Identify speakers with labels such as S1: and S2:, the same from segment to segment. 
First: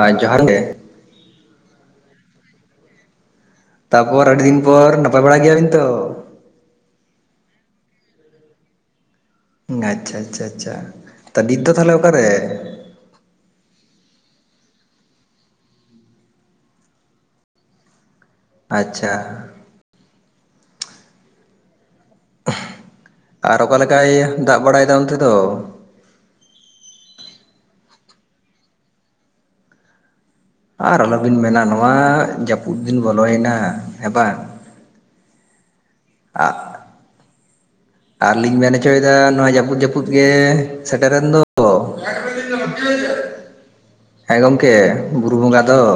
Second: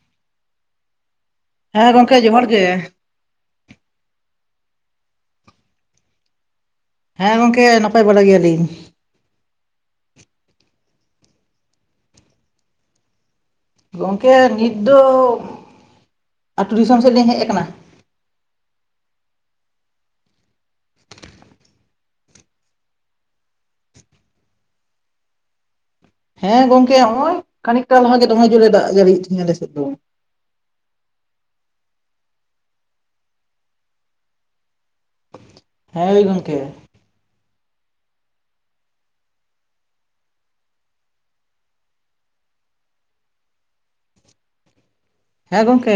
S1: ᱟᱨ ᱡᱚᱦᱟᱨ ᱜᱮ
S2: ᱦᱮᱸ ᱜᱚᱢᱠᱮ ᱡᱚᱦᱟᱨ ᱜᱮ
S1: ᱛᱟᱯᱚᱨ ᱟᱹᱰᱤ ᱫᱤᱱ ᱯᱚᱨ ᱱᱟᱯᱟᱭ ᱵᱟᱲᱟ ᱜᱮᱭᱟᱵᱤᱱ ᱛᱚ
S2: ᱦᱮᱸ ᱜᱚᱝᱠᱮ ᱱᱟᱯᱟᱭ ᱵᱟᱲᱟ ᱜᱮᱭᱟᱞᱤᱧ
S1: ᱟᱪᱪᱷᱟ ᱟᱪᱪᱷᱟ ᱟᱪᱷᱟ ᱛᱟ ᱱᱤᱛ ᱫᱚ ᱛᱟᱦᱚᱞᱮ ᱚᱠᱟᱨᱮ
S2: ᱜᱚᱝᱠᱮ ᱱᱤᱛ ᱫᱚ ᱟᱛᱳ ᱫᱤᱥᱚᱢ ᱥᱮᱫ ᱞᱤᱧ ᱦᱮᱡ ᱟᱠᱟᱱᱟ
S1: ᱟᱪᱪᱷᱟ ᱟᱨ ᱚᱠᱟᱞᱮᱠᱟᱭ ᱫᱟᱜ ᱵᱟᱲᱟᱭᱮᱫᱟ ᱚᱱᱛᱮ ᱫᱚ
S2: ᱦᱮᱸ ᱜᱚᱝᱠᱮ ᱱᱚᱜ ᱚᱚᱭ ᱠᱷᱟᱹᱱᱤᱠᱴᱟ ᱞᱟᱦᱟ ᱜᱮ ᱫᱚᱢᱮ ᱡᱳᱨᱮ ᱫᱟᱜ ᱡᱟᱹᱲᱤᱭᱮᱫ ᱛᱟᱦᱮᱡ ᱟᱞᱮ ᱥᱮᱫ ᱫᱚ
S1: ᱟᱨ ᱟᱞᱚᱵᱤᱱ ᱢᱮᱱᱟ ᱱᱚᱣᱟ ᱡᱟᱹᱯᱩᱫ ᱫᱤᱱ ᱵᱚᱞᱚᱭᱮᱱᱟ ᱦᱮᱸ ᱵᱟᱝ [inaudible]
S2: ᱦᱮᱸ ᱦᱳᱭ ᱜᱚᱢᱠᱮ
S1: ᱟᱨᱞᱤᱧ ᱢᱮᱱ ᱦᱚᱪᱚᱭᱮᱫᱟ ᱱᱚᱣᱟ ᱡᱟᱹᱯᱩᱫ ᱡᱟᱹᱯᱩᱫ ᱜᱮ ᱥᱮᱴᱨᱮᱱ ᱫᱚ᱾ ᱦᱮᱸ ᱜᱚᱝᱠᱮ ᱵᱩᱨᱩ
S2: ᱦᱮᱸ
S1: ᱵᱚᱸᱜᱟ ᱫᱚ
S2: ᱜᱚᱝᱠᱮ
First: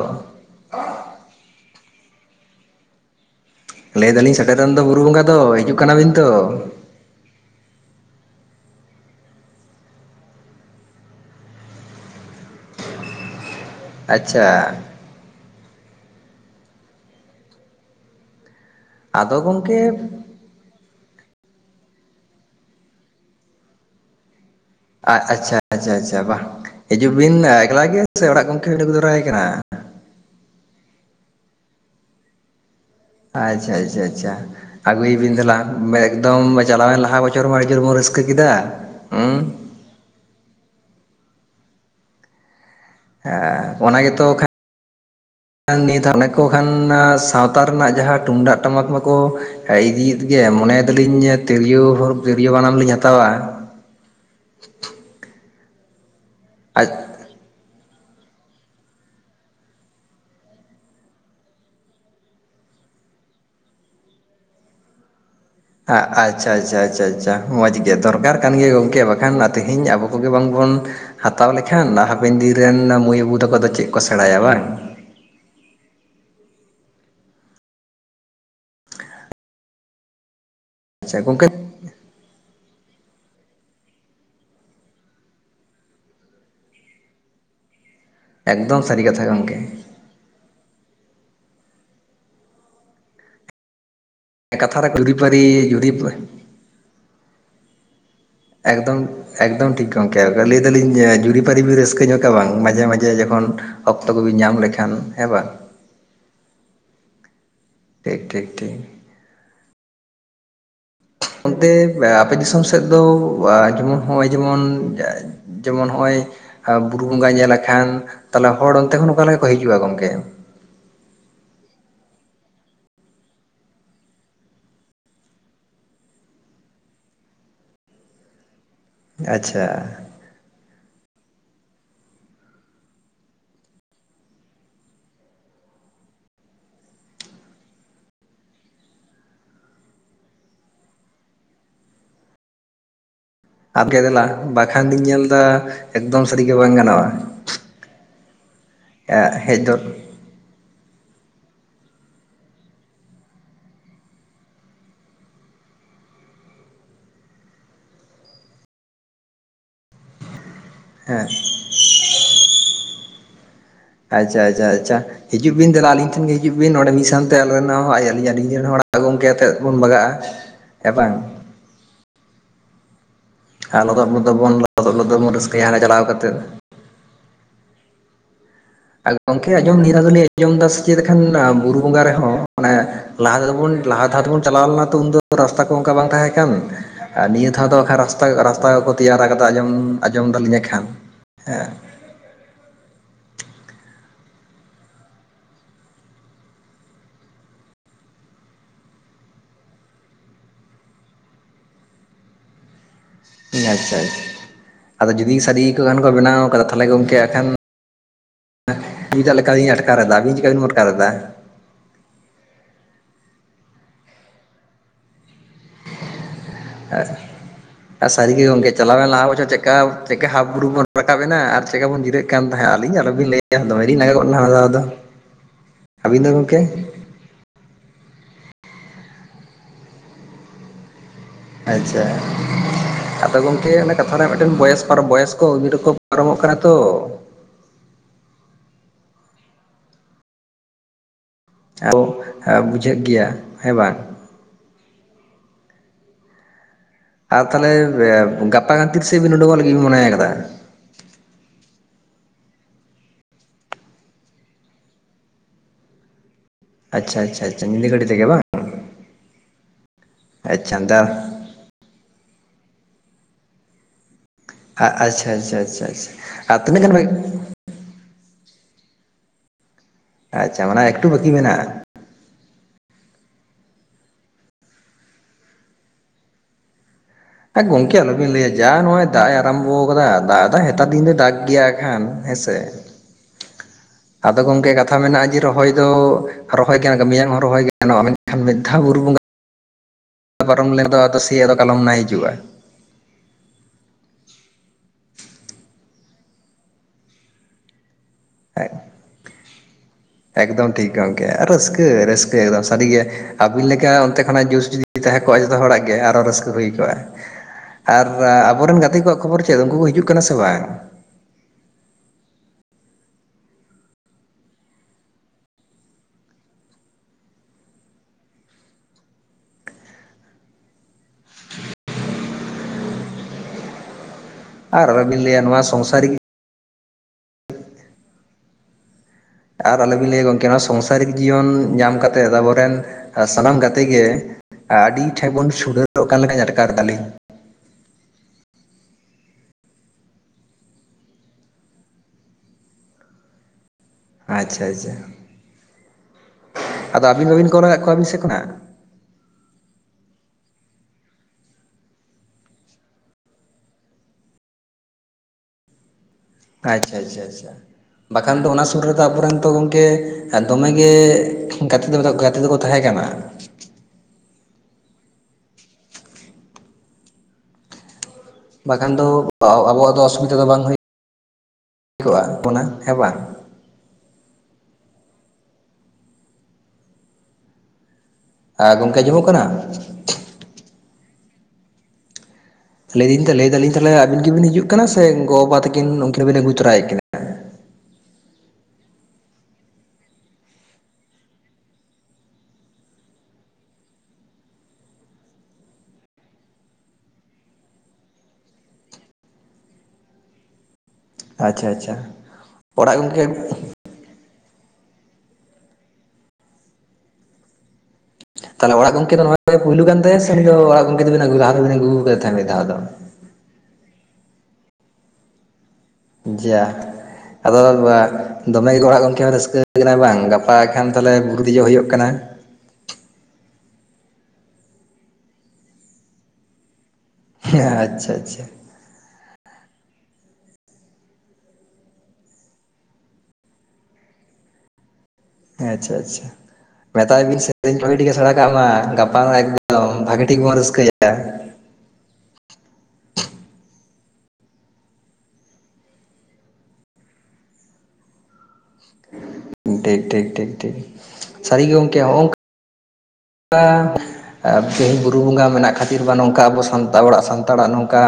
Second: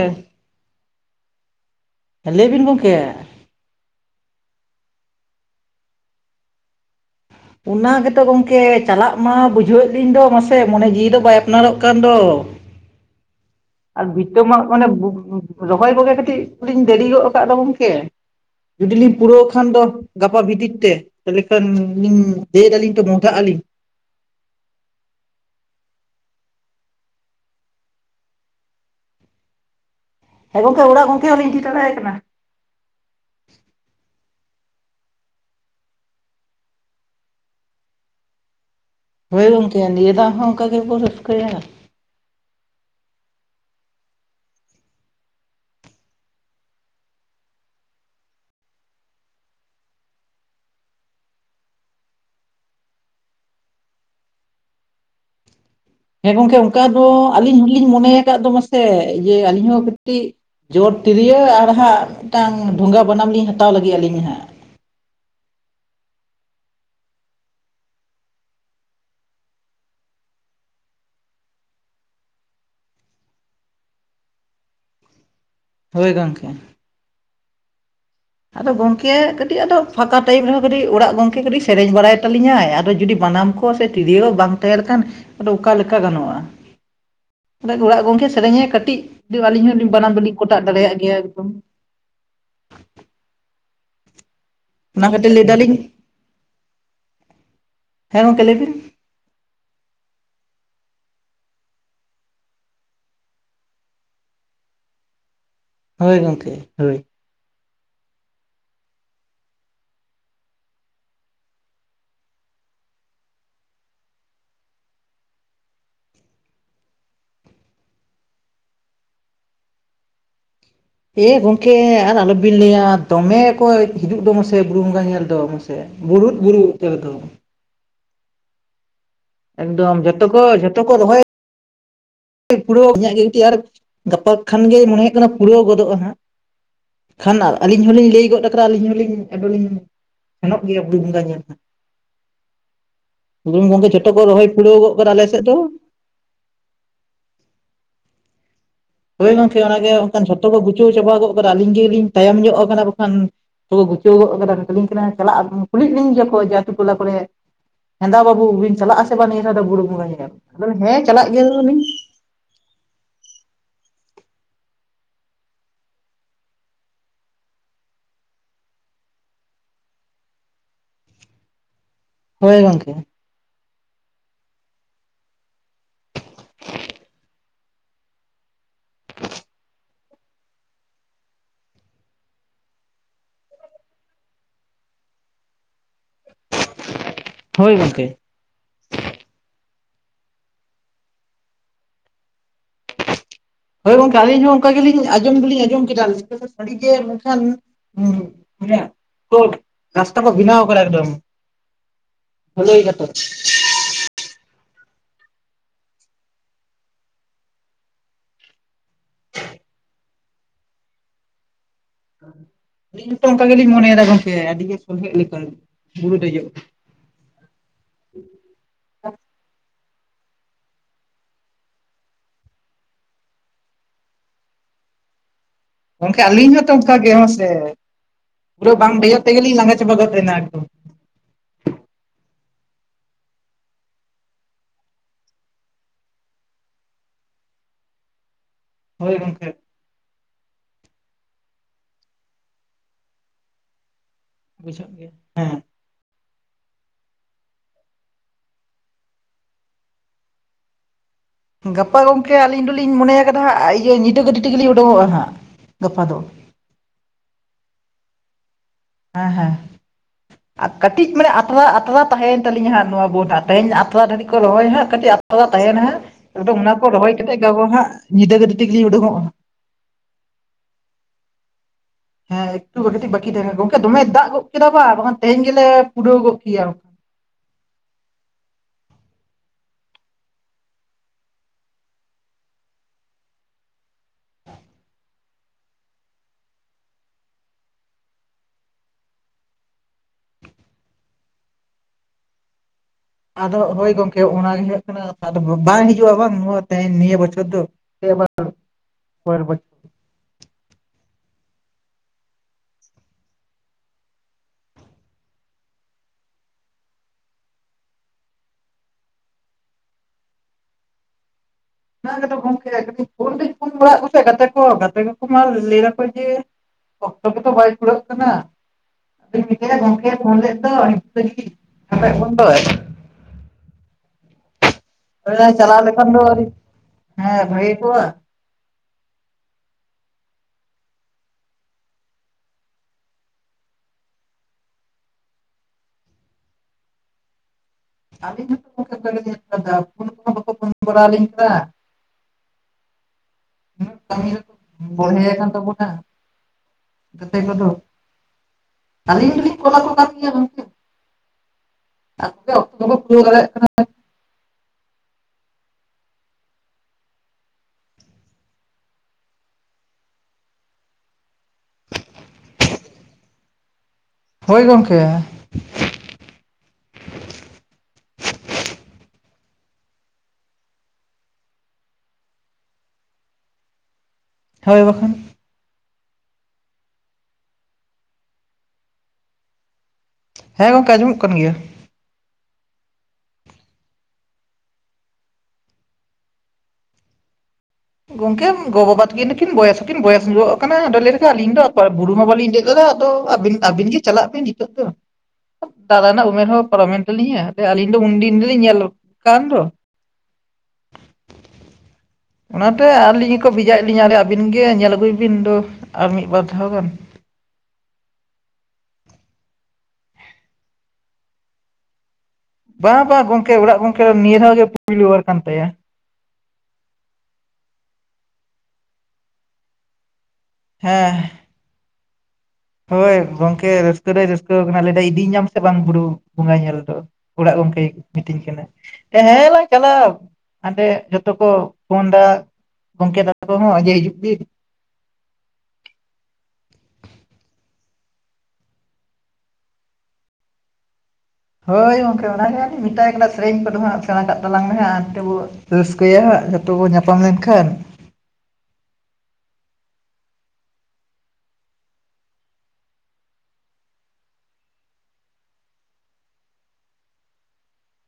S2: ᱮᱸ ᱞᱟᱹᱭ ᱵᱤᱱ ᱜᱚᱢᱠᱮ
S1: ᱞᱟᱹᱭ ᱫᱟᱞᱤᱧ ᱥᱮᱴᱮᱨᱮᱱ ᱫᱚ ᱵᱩᱨᱩ ᱵᱚᱸᱜᱟ ᱫᱚ, ᱦᱤᱡᱩᱜ ᱠᱟᱱᱟᱵᱤᱱ ᱛᱚ?
S2: ᱚᱱᱟ ᱜᱮᱛᱚ ᱜᱚᱝᱠᱮ ᱪᱟᱞᱟᱜ ᱢᱟ ᱵᱩᱡᱷᱟᱹᱣᱮᱜ ᱞᱤᱧ ᱫᱚ ᱢᱟᱥᱮ ᱢᱚᱱᱮ ᱡᱤᱣᱤ ᱫᱚ ᱵᱟᱭ ᱟᱯᱱᱟᱨᱚᱜ ᱠᱟᱱ ᱫᱚ᱾ ᱟᱨ ᱵᱷᱤᱴᱟᱹᱢᱟᱜ
S1: ᱟᱪᱪᱷᱟ
S2: ᱢᱟᱱᱮ ᱨᱚᱦᱚᱭ ᱠᱚᱜᱮ ᱠᱟᱹᱴᱤᱡᱧ ᱫᱮᱨᱤ ᱜᱚᱫ ᱟᱠᱟᱜᱫᱟ ᱜᱚᱝᱠᱮ ᱡᱩᱫᱤ ᱞᱤᱧ
S1: ᱟᱫᱚ
S2: ᱯᱩᱨᱟᱹᱣ ᱠᱷᱟᱱ
S1: ᱜᱚᱢᱠᱮ
S2: ᱫᱚ ᱜᱟᱯᱟ ᱜᱟᱯᱟ ᱵᱷᱤᱛᱤᱨ ᱛᱮ ᱛᱟᱦᱚᱞᱮ ᱠᱷᱟᱱ ᱞᱤᱧ ᱞᱟᱹᱭ ᱫᱟᱞᱤᱧ ᱛᱚ ᱢᱚᱸᱦᱫᱷᱟᱜ ᱟᱹᱞᱤᱧ
S1: ᱟ ᱟᱪᱪᱷᱟ ᱟᱪᱪᱷᱟ ᱟᱪᱪᱷᱟ ᱵᱟᱦ ᱦᱤᱡᱩᱜ ᱵᱤᱱ ᱮᱠᱞᱟ ᱜᱮ ᱥᱮ ᱚᱲᱟᱜ ᱜᱚᱢᱠᱮ ᱦᱚᱸ ᱵᱤᱱ ᱟᱹᱜᱩ ᱛᱚᱨᱟᱭᱮ ᱠᱟᱱᱟ
S2: ᱦᱮᱸ ᱜᱝᱠᱮ ᱚᱲᱟᱜ ᱜᱚᱢᱠᱮ ᱦᱚᱸᱞᱤᱧ ᱤᱫᱤ ᱛᱟᱨᱟᱭᱮ ᱠᱟᱱᱟ
S1: ᱟᱪᱪᱷᱟ ᱟᱪᱪᱷᱟ ᱟᱪᱪᱷᱟ ᱟᱹᱜᱩᱭᱵᱤᱱ ᱫᱮᱞᱟ ᱮᱠᱫᱚᱢ ᱪᱟᱞᱟᱣᱮᱱ ᱞᱟᱦᱟ ᱵᱚᱪᱷᱚᱨᱢᱟ ᱟᱹᱰᱤ ᱡᱳᱨ ᱵᱚᱱ ᱨᱟᱹᱥᱠᱟᱹ ᱠᱮᱫᱟ᱾
S2: ᱦᱳᱭ
S1: ᱦᱩᱸ
S2: ᱜᱚᱝᱠᱮ ᱱᱤᱭᱟᱹ ᱫᱷᱟᱣ ᱦᱚᱸ ᱚᱱᱠᱟ ᱜᱮ ᱵᱚᱱ ᱨᱟᱹᱥᱠᱟᱹᱭᱟ
S1: ᱚᱱᱟ ᱜᱮ ᱛᱚ ᱱᱤᱛ ᱦᱟ ᱱᱟᱠᱚ ᱠᱷᱟᱱ ᱥᱟᱶᱛᱟ ᱨᱮᱱᱟᱜ ᱡᱟᱦᱟᱸ ᱛᱩᱢᱫᱟᱜ ᱴᱟᱢᱟᱠ ᱢᱟᱠᱚ ᱦᱮᱸ ᱤᱫᱤᱭᱮᱫ ᱜᱮ ᱢᱚᱱᱮᱭᱮᱫᱟᱞᱤᱧ ᱛᱤᱨᱭᱳ ᱦᱚᱸ ᱛᱤᱨᱭᱳ ᱵᱟᱱᱟᱢ ᱞᱤᱧ ᱦᱟᱛᱟᱣᱟ᱾
S2: ᱦᱮᱸ ᱜᱚᱝᱠᱮ ᱚᱱᱠᱟ
S1: ᱟᱡ
S2: ᱫᱚ ᱟᱹᱞᱤᱧ ᱦᱚᱸᱞᱤᱧ ᱢᱚᱱᱮ ᱟᱠᱟᱫ ᱫᱚ ᱢᱟᱥᱮ ᱡᱮ ᱟᱹᱞᱤᱧ ᱦᱚᱸ ᱠᱟᱹᱴᱤᱡ ᱡᱚᱴ ᱛᱤᱨᱭᱳ ᱟᱨ ᱦᱟᱸᱜ ᱢᱤᱫᱴᱟᱝ ᱰᱷᱚᱸᱜᱟ ᱵᱟᱱᱟᱢ ᱞᱤᱧ ᱦᱟᱛᱟᱣ ᱞᱟᱹᱜᱤᱫ ᱟᱹᱞᱤᱧ ᱦᱟᱸᱜ
S1: ᱟᱪᱪᱷᱟ ᱟᱪᱪᱷᱟ ᱟᱪᱷᱟ ᱟᱪᱷᱟ ᱢᱚᱡᱽ ᱜᱮ ᱫᱚᱨᱠᱟᱨ ᱠᱟᱱ ᱜᱮ ᱜᱚᱢᱠᱮ ᱵᱟᱠᱷᱟᱱ ᱛᱮᱦᱤᱧ ᱟᱵᱚ ᱠᱚᱜᱮ ᱵᱟᱝᱵᱚᱱ ᱦᱟᱛᱟᱣ ᱞᱮᱠᱷᱟᱱ ᱦᱟᱯᱮᱱ ᱫᱤᱱ ᱨᱮᱱ ᱢᱟᱹᱭ ᱵᱟᱹᱵᱩ ᱛᱟᱠᱚ ᱫᱚ ᱪᱮᱫ ᱠᱚ ᱥᱮᱬᱟᱭᱟ ᱵᱟᱝ
S2: ᱦᱳᱭ ᱜᱚᱢᱠᱮ ᱟᱫᱚ ᱜᱚᱝᱠᱮ ᱠᱟᱹᱴᱤᱡ ᱟᱫᱚ ᱯᱷᱟᱸᱠᱟ ᱴᱟᱭᱤᱢ ᱨᱮᱦᱚᱸ ᱠᱟᱹᱴᱤᱡ ᱚᱲᱟᱜ
S1: ᱟᱪᱪᱷᱟ
S2: ᱜᱚᱝᱠᱮ
S1: ᱜᱚᱢᱠᱮ
S2: ᱠᱟᱹᱴᱤᱡ ᱥᱮᱨᱮᱧ ᱵᱟᱲᱟᱭ ᱛᱟᱞᱤᱧᱟᱭ ᱟᱫᱚ ᱡᱩᱫᱤ ᱵᱟᱱᱟᱢ ᱠᱚ ᱥᱮ ᱛᱤᱨᱭᱳ ᱦᱚᱸ ᱵᱟᱝ ᱛᱟᱦᱮᱸ ᱞᱮᱱᱠᱷᱟᱱ ᱟᱫᱚ ᱚᱠᱟ ᱞᱮᱠᱟ ᱜᱟᱱᱚᱜᱼᱟ ᱚᱲᱟᱜ ᱜᱚᱝᱠᱮ ᱥᱮᱨᱮᱧᱟ
S1: ᱮᱠᱫᱚᱢ
S2: ᱠᱟᱹᱴᱤᱡ
S1: ᱥᱟᱹᱨᱤ ᱠᱟᱛᱷᱟ
S2: ᱟᱹᱞᱤᱧ
S1: ᱜᱚᱢᱠᱮ
S2: ᱦᱚᱸᱞᱤᱧ ᱵᱟᱱᱟᱢ ᱫᱚᱟᱹᱞᱤᱧ ᱠᱚᱴᱟᱜ ᱫᱟᱲᱮᱭᱟᱜ ᱜᱮᱭᱟ ᱮᱠᱫᱚᱢ
S1: ᱠᱟᱛᱷᱟ ᱨᱮ
S2: ᱚᱱᱟ
S1: ᱡᱩᱨᱤ ᱯᱟᱹᱨᱤ ᱡᱩᱨᱤ ᱯᱟᱹ
S2: ᱦᱮ ᱜᱚᱢᱠᱮ
S1: ᱮᱠᱫᱚᱢ ᱮᱠᱫᱚᱢ ᱴᱷᱤᱠ ᱜᱚᱢᱠᱮ ᱞᱟᱹᱭ ᱮᱫᱟᱞᱤᱧ ᱡᱩᱨᱤ-ᱯᱟᱨᱤ ᱵᱤᱱ ᱨᱟᱹᱥᱠᱟᱹ ᱧᱚᱜᱼᱟ ᱵᱟᱝ ᱢᱟᱡᱷᱮ ᱢᱟᱡᱷᱮ ᱡᱚᱠᱷᱚᱱ ᱚᱠᱛᱚ ᱠᱚ ᱵᱤᱱ ᱧᱟᱢ ᱞᱮᱠᱷᱟᱱ ᱦᱮᱸ ᱵᱟᱝ
S2: ᱦᱳᱭ ᱜᱚᱢᱠᱮ ᱦᱳᱭ
S1: ᱴᱷᱤᱠ ᱴᱷᱤᱠ ᱚᱱᱛᱮ ᱟᱯᱮ ᱫᱤᱥᱚᱢ ᱥᱮᱫ ᱫᱚ ᱡᱮᱢᱚᱱ ᱱᱚᱜᱼᱚᱭ ᱡᱮᱢᱚᱱ ᱡᱮᱢᱚᱱ ᱱᱚᱜ-ᱚᱭ ᱵᱩᱨᱩ ᱵᱚᱸᱜᱟ ᱧᱮᱞ ᱟᱠᱷᱟᱱ ᱛᱟᱦᱞᱮ ᱦᱚᱲ ᱚᱱᱛᱮ ᱠᱷᱚᱱ ᱚᱠᱟ ᱞᱮᱠᱟ ᱠᱚ ᱦᱤᱡᱩᱜᱼᱟ ᱜᱚᱝᱠᱮ
S2: ᱮᱸ ᱜᱚᱝᱠᱮ ᱟᱨ ᱟᱞᱚᱵᱤᱱ ᱞᱟᱹᱭᱟ ᱫᱚᱢᱮ ᱠᱚ ᱦᱤᱡᱩᱜ ᱫᱚ ᱢᱟᱥᱮ ᱵᱩᱨᱩ ᱵᱚᱸᱜᱟ ᱧᱮᱞ ᱫᱚ ᱢᱟᱥᱮ ᱵᱩᱨᱩᱫ ᱵᱩᱨᱩ ᱩᱛᱟᱹᱛ ᱫᱚ
S1: ᱟᱪᱪᱷᱟ
S2: ᱮᱠᱫᱚᱢ ᱡᱷᱚᱛᱚ ᱠᱚ ᱡᱷᱚᱛᱚ ᱠᱚ ᱨᱚᱦᱚᱭ ᱯᱩᱨᱟᱹᱣ ᱤᱧᱟᱹᱜ ᱜᱮ ᱠᱟᱹᱴᱤᱡ ᱟᱨ ᱜᱟᱯᱟ ᱠᱷᱟᱱᱜᱮ ᱢᱚᱱᱮ ᱦᱩᱭᱩᱜ ᱠᱟᱱᱟ ᱯᱩᱨᱟᱹᱣ ᱜᱚᱫᱚᱜᱼᱟ ᱦᱟᱸᱜ ᱠᱷᱟᱱ ᱟᱨ ᱟᱹᱞᱤᱧ ᱦᱚᱞᱤᱧ ᱞᱟᱹᱭ ᱜᱚᱫ ᱠᱟᱫᱟ ᱟᱹᱞᱤᱧ ᱦᱚᱞᱤᱧ ᱮᱫᱚᱞᱤᱧ ᱥᱮᱱᱚᱜ ᱜᱮᱭᱟ [unintelligible] ᱧᱮᱞ ᱦᱟᱸᱜ ᱵᱩᱨᱩ ᱜᱚᱝᱠᱮ ᱡᱷᱚᱛᱚ
S1: ᱫᱮ-ᱫᱮᱞᱟ
S2: ᱠᱚ ᱨᱚᱦᱚᱭ ᱯᱩᱨᱟᱹᱣ
S1: ᱵᱟᱠᱷᱟᱱ
S2: ᱜᱚᱫ
S1: ᱞᱤᱧ
S2: ᱠᱟᱫᱟ ᱟᱞᱮ
S1: ᱧᱮᱞᱫᱟ
S2: ᱥᱮᱫ ᱫᱚ
S1: ᱮᱠᱫᱚᱢ ᱥᱟᱹᱨᱤ ᱜᱮ ᱵᱟᱝ ᱜᱟᱱᱚᱜᱼᱟ
S2: ᱦᱳᱭ
S1: ᱦᱮᱡ
S2: ᱜᱚᱝᱠᱮ
S1: ᱫᱚ
S2: ᱚᱱᱟᱜᱮ ᱚᱱᱠᱟᱱ ᱡᱷᱚᱛᱚ ᱠᱚ ᱜᱩᱪᱟᱹᱣ ᱪᱵᱟ ᱠᱚᱜ ᱠᱟᱱᱫᱟ ᱟᱹᱞᱤᱧ ᱜᱮᱞᱤᱧ ᱛᱟᱭᱚᱢ ᱧᱚᱜ ᱟᱠᱟᱱᱟ ᱵᱟᱠᱷᱟᱱ ᱛᱠᱚ ᱜᱩᱪᱟᱹᱣ ᱜᱚᱫ ᱠᱟᱫᱟ ᱠᱚ ᱛᱟᱹᱞᱤᱧ ᱠᱟᱱᱟ ᱪᱟᱞᱟᱜ ᱠᱩᱞᱤᱮᱫ ᱞᱤᱧ ᱜᱮᱭᱟ ᱠᱚ ᱡᱮ ᱟᱹᱛᱩ ᱴᱚᱞᱟ ᱠᱚᱨᱮ ᱦᱮᱸᱫᱟ ᱵᱟᱹᱵᱩ ᱵᱤᱱ ᱪᱟᱞᱟᱜ ᱟᱥᱮ ᱵᱟᱝ ᱱᱤᱭᱟᱹ ᱫᱚ ᱵᱩᱨᱩ ᱵᱚᱸᱜᱟ ᱧᱮᱞ ᱟᱫᱚᱞᱤᱧ ᱦᱮᱸ ᱪᱟᱞᱟᱜ ᱜᱮᱭᱟᱞᱤᱧ
S1: ᱟᱪᱪᱷᱟ ᱟᱪᱪᱷᱟ ᱟᱪᱪᱷᱟ ᱦᱤᱡᱩᱜ ᱵᱤᱱ ᱫᱮᱞᱟ ᱟᱹᱞᱤᱧ ᱴᱷᱮᱱ ᱜᱮ ᱦᱤᱡᱩᱜ ᱵᱤᱱ ᱱᱚᱸᱰᱮ ᱢᱤᱫ ᱥᱟᱶᱛᱮ ᱟᱞᱮ ᱨᱮᱱ ᱦᱚᱸ ᱟᱹᱞᱤᱧ ᱟᱹᱞᱤᱧ ᱨᱮᱱ ᱦᱚᱸ ᱚᱲᱟᱜ ᱜᱚᱢᱠᱮ ᱟᱮᱫ ᱵᱚᱱ ᱞᱟᱜᱟᱜᱼᱟ᱾ ᱦᱮ ᱵᱟᱝ
S2: ᱦᱳᱭ ᱜᱚᱢᱠᱮ
S1: ᱟᱨ ᱞᱚᱫᱚᱵ ᱞᱚᱫᱚᱵ ᱵᱚᱱ ᱞᱚᱫᱚᱵ ᱞᱚᱫᱚᱵ ᱵᱚᱱ ᱨᱟᱹᱥᱡᱟᱹᱭᱟ ᱪᱟᱞᱟᱣ ᱠᱟᱛᱮᱫ
S2: [inaudible]
S1: ᱜᱚᱢᱠᱮ ᱟᱸᱢᱚᱢᱫᱤᱧ ᱱᱮᱛᱟᱨ ᱫᱚᱞᱤᱧ ᱟᱸᱡᱚᱢ ᱮᱫᱟ, ᱥᱮ ᱪᱮᱫᱠᱷᱟᱱ ᱵᱩᱨᱩ ᱵᱚᱸᱜᱟ ᱨᱮᱦᱚᱸ ᱢᱟᱱᱮ ᱞᱟᱦᱟ ᱛᱮᱫᱚ ᱵᱚᱱ ᱞᱟᱦᱟ ᱫᱷᱟᱣ ᱫᱚ ᱵᱚᱱ ᱪᱟᱞᱟᱣ ᱞᱮᱱᱟ ᱛᱚ ᱩᱱᱫᱚ ᱨᱟᱥᱛᱟ ᱠᱚ ᱚᱱᱠᱟ ᱵᱟᱝ ᱛᱟᱦᱮᱸ ᱠᱟᱱᱟ ᱱᱤᱭᱟᱹ ᱫᱷᱟᱣ
S2: ᱦᱳᱭ
S1: ᱫᱚ ᱠᱷᱟᱱ
S2: ᱜᱚᱝᱠᱮ
S1: ᱨᱟᱥᱛᱟ ᱨᱟᱥᱛᱟ ᱛᱮᱭᱟᱨ ᱠᱟᱫᱟ ᱟᱸᱡᱚᱢ, ᱟᱸᱡᱚᱢ ᱫᱟᱹᱞᱤᱧ ᱦᱟᱜ ᱠᱷᱟᱱ ᱦᱮᱸ
S2: ᱦᱳᱭ ᱜᱚᱝᱠᱮ ᱟᱹᱞᱤᱧ ᱦᱚᱸ ᱚᱱᱠᱟ ᱜᱮᱞᱤᱧ ᱟᱸᱢᱚᱢ ᱫᱚᱞᱤᱧ ᱟᱸᱡᱚᱢ ᱠᱮᱫᱟ ᱥᱟᱹᱨᱤᱜᱮ ᱢᱮᱱᱠᱷᱟᱱ ᱱᱟᱥᱛᱟ ᱠᱚ ᱵᱮᱱᱟᱣ ᱠᱟᱫᱟ ᱮᱠᱫᱚᱢ ᱴᱷᱟᱹᱞᱟᱭ ᱠᱟᱛᱮᱜ
S1: ᱟᱪᱪᱷᱟ ᱟᱪᱪᱷᱟ ᱾ ᱟᱫᱚ ᱡᱩᱫᱤ ᱥᱟᱹᱨᱤ‌ ᱜᱮ ᱠᱚ ᱠᱷᱟᱱ ᱠᱚ ᱵᱮᱱᱟᱣ ᱠᱟᱫᱟ ᱛᱟᱦᱚᱞᱮ ᱜᱮ ᱜᱚᱢᱠᱮ ᱦᱟᱜ ᱠᱷᱟᱱ ᱥᱩᱵᱤᱫᱷᱟ ᱞᱮᱠᱟᱜᱮᱧ ᱟᱴᱟᱠᱟᱨ ᱮᱫᱟ ᱟᱵᱤᱱ ᱪᱤᱠᱟ ᱵᱤᱧ ᱟᱴᱠᱟᱨ ᱮᱫᱟ?
S2: ᱟᱹᱞᱤᱧ ᱦᱚᱸᱚᱛᱚ ᱚᱱᱠᱟ ᱜᱮᱞᱤᱧ ᱢᱚᱱᱮᱭᱮᱫᱟ ᱜᱚᱝᱠᱮ ᱟᱹᱰᱤᱜᱮ ᱥᱚᱞᱦᱮᱜ ᱞᱮᱠᱟ ᱵᱩᱨᱩ ᱫᱮᱡᱚᱜ ᱾
S1: ᱟᱨ ᱟᱨ ᱥᱟᱹᱨᱤᱜᱮ ᱜᱚᱝᱠᱮ ᱪᱟᱞᱟᱣᱮᱱ ᱞᱟᱦᱟ ᱯᱚᱪᱷᱨ ᱪᱮᱠᱟ ᱪᱮᱠᱠᱟ ᱦᱟᱯᱷ ᱵᱩᱨᱩ ᱵᱚᱱ ᱨᱟᱠᱟᱵ ᱮᱱᱟ ᱟᱨ ᱪᱮᱫᱠᱟᱜ ᱵᱚᱱ ᱡᱤᱨᱟᱹᱜ ᱛᱟᱦᱮᱸᱫ ᱟᱹᱞᱤᱧ ᱟᱞᱚᱵᱤᱱ ᱞᱟᱹᱭᱟ ᱫᱚᱢᱮᱞᱤᱧ ᱞᱟᱸᱜᱟ ᱜᱚᱜ ᱱᱟ ᱦᱟᱱᱟ ᱫᱷᱟᱳ ᱫᱚ ᱾
S2: ᱜᱚᱢᱠᱮ ᱟᱹᱞᱤᱧ ᱦᱚᱸᱛᱚ ᱚᱱᱠᱟ ᱜᱮ ᱦᱮᱸ ᱥᱮ ᱯᱩᱨᱟᱹ ᱵᱟᱝ ᱫᱮᱡᱚᱜ ᱛᱮᱜᱮᱞᱤᱧ ᱞᱟᱸᱜᱟ ᱪᱟᱵᱟ ᱜᱚᱫ ᱞᱮᱱᱟ ᱮᱠᱫᱚᱢ
S1: ᱟᱪᱪᱷᱟ ᱟᱫᱚ ᱜᱚᱢᱠᱮ ᱚᱱᱟ ᱠᱟᱛᱷᱟ ᱨᱮᱭᱟᱜ ᱢᱤᱫᱴᱟᱝ ᱵᱚᱭᱚᱥ ᱠᱚ ᱟᱹᱰᱤ ᱨᱚᱠᱚᱢ ᱯᱟᱨᱚᱢᱚᱜ ᱠᱟᱱᱟ ᱛᱚ
S2: ᱦᱳᱭ ᱜᱚᱢᱠᱮ
S1: ᱟᱵᱚ ᱵᱩᱡᱷᱟᱹᱜ ᱜᱮᱭᱟ ᱦᱮᱸ ᱵᱟᱝ
S2: ᱵᱩᱡᱷᱟᱹᱜ ᱜᱮᱭᱟ ᱾ ᱦᱮᱸ
S1: ᱟᱨ ᱛᱟᱦᱚᱞᱮ ᱜᱟᱯᱟ ᱜᱟᱱ ᱛᱤ ᱥᱮ ᱩᱰᱠᱚᱜ ᱞᱟᱹᱜᱤᱫ ᱵᱤᱱ ᱢᱚᱱᱮ ᱟᱠᱟᱫᱟ?
S2: ᱜᱟᱯᱟ ᱜᱚᱝᱠᱮ ᱟᱹᱞᱤᱧ ᱫᱚᱞᱤᱧ ᱢᱚᱱᱮ ᱟᱠᱟᱫᱟ ᱦᱟᱸᱜ ᱤᱭᱟᱹ ᱧᱤᱫᱟᱹ ᱜᱟᱹᱰᱤ ᱛᱮᱜᱮᱞᱤᱧ ᱩᱰᱩᱠᱚᱜ-ᱟ ᱦᱟᱸᱜ ᱜᱟᱯᱟ ᱫᱚ ᱾
S1: ᱟᱪᱪᱷᱟ ᱟᱪᱪᱷᱟ ᱟᱪᱪᱷᱟ ᱧᱤᱫᱟᱹ ᱜᱟᱹᱰᱤ ᱛᱮᱜᱮ ᱵᱟᱝ?
S2: ᱦᱮᱸ ᱦᱮᱸ
S1: ᱟᱪᱪᱷᱟ
S2: ᱾
S1: ᱫᱟ
S2: ᱠᱟᱹᱴᱤᱡ ᱢᱟᱱᱮ ᱟᱛᱨᱟ ᱟᱛᱨᱟ ᱛᱟᱦᱮᱸᱭᱮᱱ ᱛᱟᱞᱤᱧᱟ ᱦᱟᱸᱜ ᱱᱚᱣᱟ ᱵᱳᱴ ᱛᱮᱦᱮᱧ ᱟᱛᱨᱟ ᱫᱷᱟᱹᱵᱤᱡ ᱠᱚ ᱨᱚᱦᱚᱭ ᱦᱟᱸᱜ ᱾ ᱠᱟᱹᱴᱤᱡ
S1: ᱟᱪᱪᱷᱟ
S2: ᱟᱛᱨᱟ
S1: ᱟᱪᱪᱷᱟ
S2: ᱛᱟᱦᱮᱱ
S1: ᱟᱪᱪᱷᱟ
S2: ᱦᱟᱸᱜ
S1: ᱟᱪᱪᱷᱟ
S2: ᱾ ᱟᱫᱚ
S1: ᱟᱨ
S2: ᱚᱱᱟ ᱠᱚ
S1: ᱛᱤᱱᱟᱹᱜ ᱜᱟᱱ ᱵᱟᱠᱤ
S2: ᱨᱚᱦᱚᱭ ᱠᱟᱛᱮᱜ ᱜᱚ ᱦᱟᱸᱜ ᱧᱤᱫᱟᱹ ᱜᱟᱹᱰᱤ ᱛᱮᱜᱞᱤᱧ ᱩᱰᱩᱠᱚᱜ-ᱟ ᱾
S1: ᱟᱪᱪᱷᱟ ᱢᱟᱱᱮ ᱮᱠᱴᱩ ᱵᱟᱹᱠᱤ ᱢᱮᱱᱟᱜ-ᱟ
S2: ᱦᱮᱸ ᱮᱠᱴᱩ ᱠᱟᱹᱴᱤᱡ ᱵᱟᱠᱤ ᱛᱟᱦᱮᱸ ᱠᱟᱱᱟ ᱜᱚᱝᱠᱮ ᱫᱚᱢᱮ ᱫᱟᱜ ᱜᱚᱫ ᱠᱮᱫᱟ ᱵᱟ ᱵᱟᱝᱠᱷᱟᱱ ᱛᱮᱦᱮᱧ ᱜᱮᱞᱮ ᱯᱩᱨᱟᱹᱣ ᱜᱚᱫ ᱠᱮᱭᱟ
S1: ᱦᱮᱸ ᱜᱚᱝᱠᱮ ᱟᱞᱚᱵᱤᱱ ᱞᱟᱹᱭᱟ ᱡᱟ ᱱᱚᱜᱼᱚᱭ ᱫᱟᱜ ᱮ ᱟᱨᱟᱢᱵᱷᱚ ᱟᱠᱟᱫᱟ ᱫᱟᱜ ᱫᱟᱜ ᱦᱮᱛᱟᱜ ᱫᱤᱱ ᱫᱚᱭ ᱫᱟᱜ ᱜᱮᱭᱟ ᱠᱷᱟᱱ ᱦᱮᱸᱥᱮ [inaudible] ᱟᱫᱚ ᱜᱚᱢᱠᱮ ᱠᱟᱛᱷᱟ ᱢᱮᱱᱟᱜᱼᱟ ᱡᱮ ᱨᱚᱦᱚᱭ ᱟᱫᱚ ᱨᱚᱦᱚᱭ ᱢᱮᱭᱟᱝ ᱦᱚᱸ ᱨᱚᱦᱚᱭ ᱜᱮ ᱜᱟᱱᱚᱜ-ᱟ ᱢᱮᱱᱠᱷᱟᱱ ᱢᱤᱫ ᱫᱷᱟᱣ ᱵᱩᱨᱩ ᱵᱚᱸᱜᱟ ᱯᱟᱨᱚᱢ ᱞᱮᱱ ᱫᱚ ᱟᱫᱚ ᱥᱮ ᱟᱫᱚ ᱠᱟᱞᱚᱢ ᱱᱟᱭ ᱦᱤᱡᱩᱜ-ᱟ
S2: ᱟᱫᱚ ᱦᱳᱭ ᱜᱚᱝᱠᱮ ᱚᱱᱟᱜᱮ ᱦᱩᱭᱩᱜ ᱠᱟᱱᱟ ᱵᱟᱝ ᱦᱤᱡᱩᱜ-ᱟ ᱵᱟᱝ ᱱᱚᱣᱟ ᱛᱮᱦᱮᱧ ᱱᱤᱭᱟᱹ ᱵᱚᱪᱷᱚᱨ ᱫᱚ [inaudible]
S1: ᱮᱠᱫᱚᱢ ᱴᱷᱤᱠ ᱜᱮ ᱜᱚᱢᱠᱮ ᱨᱟᱹᱥᱠᱟᱹ ᱨᱟᱹᱥᱠᱟᱹ ᱮᱠᱫᱚᱢ ᱥᱟᱹᱨᱤᱜᱮ ᱟᱹᱵᱤᱱ ᱞᱮᱠᱟ ᱚᱱᱛᱮ ᱠᱷᱚᱱᱟᱜ ᱡᱩᱥ ᱡᱩᱫᱤ ᱛᱟᱦᱮᱸ ᱠᱚᱜᱼᱟ ᱡᱚᱛᱚ ᱦᱚᱲᱟᱜ ᱜᱮ ᱟᱨᱚ ᱨᱟᱹᱥᱠᱟᱹ ᱦᱩᱭ ᱠᱚᱜ-ᱟ ᱟᱨ ᱟᱵᱚᱨᱮᱱ ᱜᱟᱛᱮ ᱠᱚᱣᱟᱜ ᱠᱷᱚᱵᱚᱨ ᱪᱮᱫ ᱩᱱᱠᱩ ᱠᱚ ᱦᱤᱡᱩᱜ ᱠᱟᱱᱟ ᱥᱮ ᱵᱟᱝ
S2: ᱚᱱᱟ ᱜᱮᱛᱚ ᱜᱚᱢᱠᱮ ᱠᱟᱹᱴᱤᱡ ᱯᱷᱳᱱ ᱫᱚᱧ ᱯᱷᱳᱱ ᱵᱟᱲᱟ ᱟᱫ ᱠᱚᱥᱮ ᱜᱟᱛᱮ ᱠᱚ ᱜᱟᱛᱮ ᱠᱚᱠᱚ ᱢᱟ ᱞᱟᱹᱭ ᱫᱟᱠᱚ ᱡᱮ ᱚᱠᱛᱚ ᱜᱮᱛᱚ ᱵᱟᱭ ᱠᱩᱲᱟᱹᱜ ᱠᱟᱱᱟ [unintelligible] ᱜᱚᱢᱠᱮ ᱯᱷᱳᱱ ᱞᱮᱫ ᱫᱚᱭ [unintelligible] ᱵᱚᱱ ᱫᱚ
S1: ᱟᱨ ᱟᱞᱚᱵᱤᱱ ᱞᱟᱹᱭᱟ
S2: ᱦᱳᱭ
S1: ᱱᱚᱣᱟ
S2: ᱪᱟᱞᱟᱣ ᱞᱮᱠᱷᱟᱱ
S1: ᱥᱚᱝᱥᱟᱨᱤᱠ
S2: ᱫᱚᱣ ᱦᱮᱸ ᱵᱷᱟᱹᱜᱤ ᱠᱚᱜ-ᱟ
S1: ᱟᱨ ᱟᱞᱮᱵᱤᱱ ᱞᱟᱹᱭᱟ ᱜᱚᱝᱠᱮ ᱚᱱᱟ ᱥᱚᱝᱥᱟᱨᱤ ᱡᱤᱭᱚᱱ ᱧᱟᱢ ᱠᱟᱛᱮᱫ ᱟᱵᱚᱨᱮᱱ ᱥᱟᱱᱟᱢ ᱜᱟᱛᱮ ᱜᱮ ᱟᱹᱰᱤ ᱴᱷᱮᱡ ᱵᱚᱱ ᱥᱩᱰᱟᱹᱨᱚᱜ ᱠᱟᱱ ᱞᱮᱠᱟᱧ ᱟᱴᱠᱟᱨ ᱫᱟᱞᱤᱧ
S2: ᱟᱞᱤᱧ ᱦᱚᱸ [unintelligible] ᱵᱟᱠᱚ ᱯᱷᱳᱱ ᱵᱟᱲᱟ ᱟᱹᱞᱤᱧ ᱠᱟᱱᱟ ᱾ [unintelligible] ᱠᱟᱹᱢᱤ ᱨᱮ
S1: ᱟᱪᱪᱷᱟ ᱟᱪᱪᱷᱟ
S2: ᱵᱚᱲᱦᱮ ᱟᱠᱟᱱ ᱛᱟᱵᱚᱱᱟ
S1: ᱟᱫᱚ ᱟᱹᱵᱤᱱ
S2: ᱜᱟᱛᱮ
S1: ᱵᱟᱹᱵᱤᱱ ᱠᱚᱞ
S2: ᱠᱚᱫᱚ
S1: ᱟᱠᱟᱫ ᱠᱚᱣᱟ ᱟᱹᱵᱤᱱ ᱥᱮᱫ ᱠᱷᱚᱱᱟᱜ
S2: ᱟᱹᱞᱤᱧ ᱫᱚᱸᱞᱤᱧ ᱠᱚᱞ ᱟᱠᱚ ᱠᱟᱱᱟ ᱜᱮᱭᱟ ᱜᱚᱢᱠᱮ ᱟᱠᱚ ᱚᱠᱛᱚ ᱵᱟᱠᱚ ᱠᱩᱲᱟᱹᱣ ᱫᱟᱲᱮᱭᱟᱜ ᱠᱟᱱᱟ
S1: ᱟᱪᱪᱷᱟ ᱟᱪᱪᱷᱟ ᱟᱪᱪᱷᱟ ᱵᱟᱠᱷᱟᱱ ᱫᱚ ᱚᱱᱟ ᱥᱩᱨ ᱨᱮᱫᱚ ᱟᱵᱚᱨᱮᱱᱛᱚ ᱜᱚᱢᱠᱮ ᱫᱚᱢᱮᱜᱮ ᱜᱟᱛᱮ ᱫᱚ ᱜᱟᱛᱮ ᱫᱚᱠᱚ ᱛᱟᱦᱮᱸ ᱠᱟᱱᱟ
S2: ᱦᱳᱭ ᱜᱚᱢᱠᱮ
S1: ᱵᱟᱠᱷᱟᱱ ᱫᱚ ᱟᱵᱚᱣᱟᱜ ᱫᱚ ᱚᱥᱩᱵᱤᱫᱟ ᱫᱚ ᱵᱟᱝ ᱦᱩᱭ ᱦᱩᱭ ᱠᱚᱜᱼᱟ ᱚᱱᱟ ᱦᱮᱸ ᱵᱟᱝ
S2: ᱦᱩᱭ ᱵᱟᱠᱷᱟᱱ
S1: ᱟᱨ ᱜᱚᱝᱠᱮ ᱟᱸᱡᱚᱢᱚᱜ ᱠᱟᱱᱟ
S2: ᱦᱮᱸ ᱜᱚᱝᱠᱮ ᱟᱸᱡᱚᱢᱚᱜ ᱠᱟᱱ ᱜᱮᱭᱟ
S1: ᱞᱟᱹᱭᱫᱤᱧ ᱞᱟᱹᱭ ᱫᱟᱞᱤᱧ ᱟᱵᱤᱱ ᱜᱮᱵᱤᱱ ᱦᱤᱡᱩᱜ ᱠᱟᱱᱟ ᱥᱮ ᱜᱚ ᱵᱟᱵᱟ ᱛᱟᱹᱠᱤᱱ ᱩᱱᱠᱤᱱᱵᱤᱱ ᱟᱹᱜᱩ ᱛᱚᱨᱟᱭᱮᱫ ᱠᱤᱱᱟ
S2: ᱜᱚᱝᱠᱮ ᱜᱚ ᱵᱟᱵᱟ ᱛᱟᱠᱤᱱᱠᱤᱱ ᱵᱚᱭᱮᱥᱠᱤᱱ ᱵᱚᱭᱮᱥ ᱧᱚᱜ ᱠᱟᱱᱟ ᱟᱫᱚ ᱞᱟᱹᱭ ᱫᱟᱠᱤᱱ ᱟᱹᱞᱤᱧ ᱫᱚ ᱵᱩᱨᱩ ᱢᱟ ᱵᱟᱞᱤᱧ ᱫᱮᱡ ᱫᱟᱲᱮᱜᱼᱟ ᱾ ᱟᱫᱚ ᱟᱹᱵᱤᱱ ᱟᱹᱵᱤᱱ ᱜᱮ ᱪᱟᱞᱟᱜ ᱵᱤᱱ ᱱᱤᱛᱚᱜ ᱫᱚ
S1: [inaudible]
S2: ᱫᱟᱬᱟ ᱨᱮᱱᱟᱜ ᱩᱢᱮᱨ ᱦᱚᱸ ᱯᱟᱨᱚᱢᱮᱱ ᱛᱟᱹᱞᱤᱧᱟ ᱟᱹᱞᱤᱧ ᱫᱚ ᱩᱱᱰᱤᱱ ᱨᱮᱞᱤᱧ ᱧᱮᱞ ᱠᱟᱱᱦᱚᱸ
S1: ᱟᱪᱪᱷᱟ ᱟᱪᱪᱷᱟ
S2: ᱚᱱᱟᱛᱮ
S1: ᱚᱲᱟᱜ ᱜᱚᱢᱠᱮ
S2: ᱟᱹᱞᱤᱧ ᱦᱚᱸᱠᱚ ᱵᱷᱮᱡᱟᱭᱮᱫ ᱞᱤᱧᱟᱹ ᱟᱹᱵᱤᱱ ᱜᱮ ᱧᱮᱞ ᱟᱹᱜᱩᱭ ᱵᱤᱱ ᱫᱚ ᱟᱨ ᱢᱤᱫ ᱵᱟᱨ ᱫᱷᱟᱣ ᱜᱟᱱ
S1: ᱛᱟᱦᱚᱞᱮ ᱚᱲᱟᱜ ᱜᱚᱢᱠᱮ ᱱᱚᱣᱟ ᱯᱳᱭᱞᱩ ᱠᱟᱱ ᱛᱟᱦᱮᱸᱟ ᱥᱮ ᱫᱚ ᱜᱚᱢᱠᱮ ᱫᱚᱵᱤᱱ ᱞᱟᱦᱟ ᱟᱹᱜᱩ ᱟᱠᱟᱫ ᱛᱟᱦᱮᱸᱫ ᱢᱤᱫ ᱫᱷᱟᱣ ᱫᱚ
S2: ᱵᱟᱝ ᱵᱟᱝ ᱜᱚᱝᱠᱮ ᱚᱲᱟᱜ ᱜᱚᱝᱠᱮ ᱫᱚ ᱱᱤᱭᱟᱹ ᱫᱷᱟᱣ ᱜᱮ ᱯᱩᱭᱞᱩ ᱵᱟᱨ ᱠᱟᱱ ᱛᱟᱭᱟ
S1: ᱡᱟ ᱟᱫᱚ ᱫᱚᱢᱮᱜ ᱜᱮ ᱚᱲᱟᱜ ᱜᱚᱢᱠᱮ ᱦᱚᱸ ᱨᱟᱹᱥᱠᱟᱹ ᱠᱟᱱᱟ ᱵᱟᱝ ᱜᱟᱯᱟ ᱜᱟᱯᱟ ᱠᱷᱟᱱ
S2: ᱦᱮᱸ
S1: ᱛᱟᱦᱚᱞᱮ ᱵᱩᱨᱩ ᱫᱮᱡᱚᱜ ᱦᱩᱭᱩᱜ ᱠᱟᱱᱟ
S2: ᱦᱳᱭ ᱜᱚᱝᱠᱮ ᱨᱟᱹᱥᱠᱟᱹ ᱫᱚᱭ ᱨᱟᱹᱥᱠᱟᱹᱣ ᱠᱟᱱᱟ ᱞᱟᱹᱭ ᱫᱟᱭ ᱤᱫᱤ ᱧᱟᱢ ᱥᱮ ᱵᱟᱝ ᱵᱩᱨᱩ ᱵᱚᱸᱜᱟ ᱧᱮᱞ ᱫᱚ ᱚᱲᱟᱜ ᱜᱚᱝᱠᱮ
S1: ᱟᱪᱪᱷᱟ
S2: ᱢᱤᱛᱟᱹᱧ
S1: ᱟᱪᱪᱷᱟ
S2: ᱠᱟᱱᱟ ᱦᱮᱸ ᱞᱟᱝ ᱪᱟᱞᱟᱣ ᱦᱟᱸᱰᱮ ᱡᱷᱚᱛᱚ ᱠᱚ ᱯᱷᱳᱱ ᱮᱫᱟ ᱜᱚᱝᱠᱮ ᱫᱟᱠᱟ ᱠᱚ ᱦᱚᱸ ᱟᱜᱮ ᱦᱤᱡᱩᱜ ᱵᱤᱱ
S1: ᱦᱮᱸ ᱟᱪᱪᱷᱟ ᱟᱪᱪᱷᱟ ᱢᱮᱛᱟᱭ ᱵᱤᱱ ᱥᱮᱨᱮᱧ ᱵᱷᱟᱹᱜᱤ ᱴᱷᱤᱠᱮ ᱥᱮᱬᱟ ᱠᱟᱜ ᱢᱟ ᱜᱟᱯᱟ ᱮᱠᱫᱚᱢ ᱵᱷᱟᱹᱜᱤ ᱴᱷᱤᱠ ᱵᱚᱱ ᱨᱟᱹᱥᱠᱟᱹᱭᱟ
S2: ᱦᱳᱭ ᱜᱚᱝᱠᱮ ᱚᱱᱟᱜᱮ ᱞᱤᱧ ᱢᱮᱛᱟᱭ ᱠᱟᱱᱟ ᱥᱮᱨᱮᱧ ᱠᱚᱫᱚ ᱦᱟᱸᱜ ᱥᱮᱬᱟ ᱠᱟᱜ ᱛᱟᱞᱟᱝ ᱢᱮ ᱦᱟᱸᱜ ᱛᱮ ᱨᱟᱹᱥᱠᱟᱹᱭᱟ ᱦᱟᱸᱜ ᱡᱚᱛᱚ ᱵᱚᱱ ᱧᱟᱯᱟᱢ ᱞᱮᱱᱠᱷᱟᱱ
S1: ᱴᱷᱤᱠ ᱴᱷᱤᱠ ᱴᱷᱤᱠ ᱴᱷᱤᱠ ᱥᱟᱹᱨᱤ ᱜᱚᱢᱠᱮ [unintelligible] ᱛᱮᱦᱮᱧ ᱵᱩᱨᱩ ᱵᱚᱸᱜᱟ ᱢᱮᱱᱟᱜ ᱠᱷᱟᱹᱛᱤᱨ ᱵᱟ ᱱᱚᱝᱠᱟ ᱟᱵᱚ ᱥᱟᱱᱛᱟᱲ ᱚᱲᱟᱜ ᱥᱟᱱᱛᱟᱲᱟᱜ ᱱᱚᱝᱠᱟ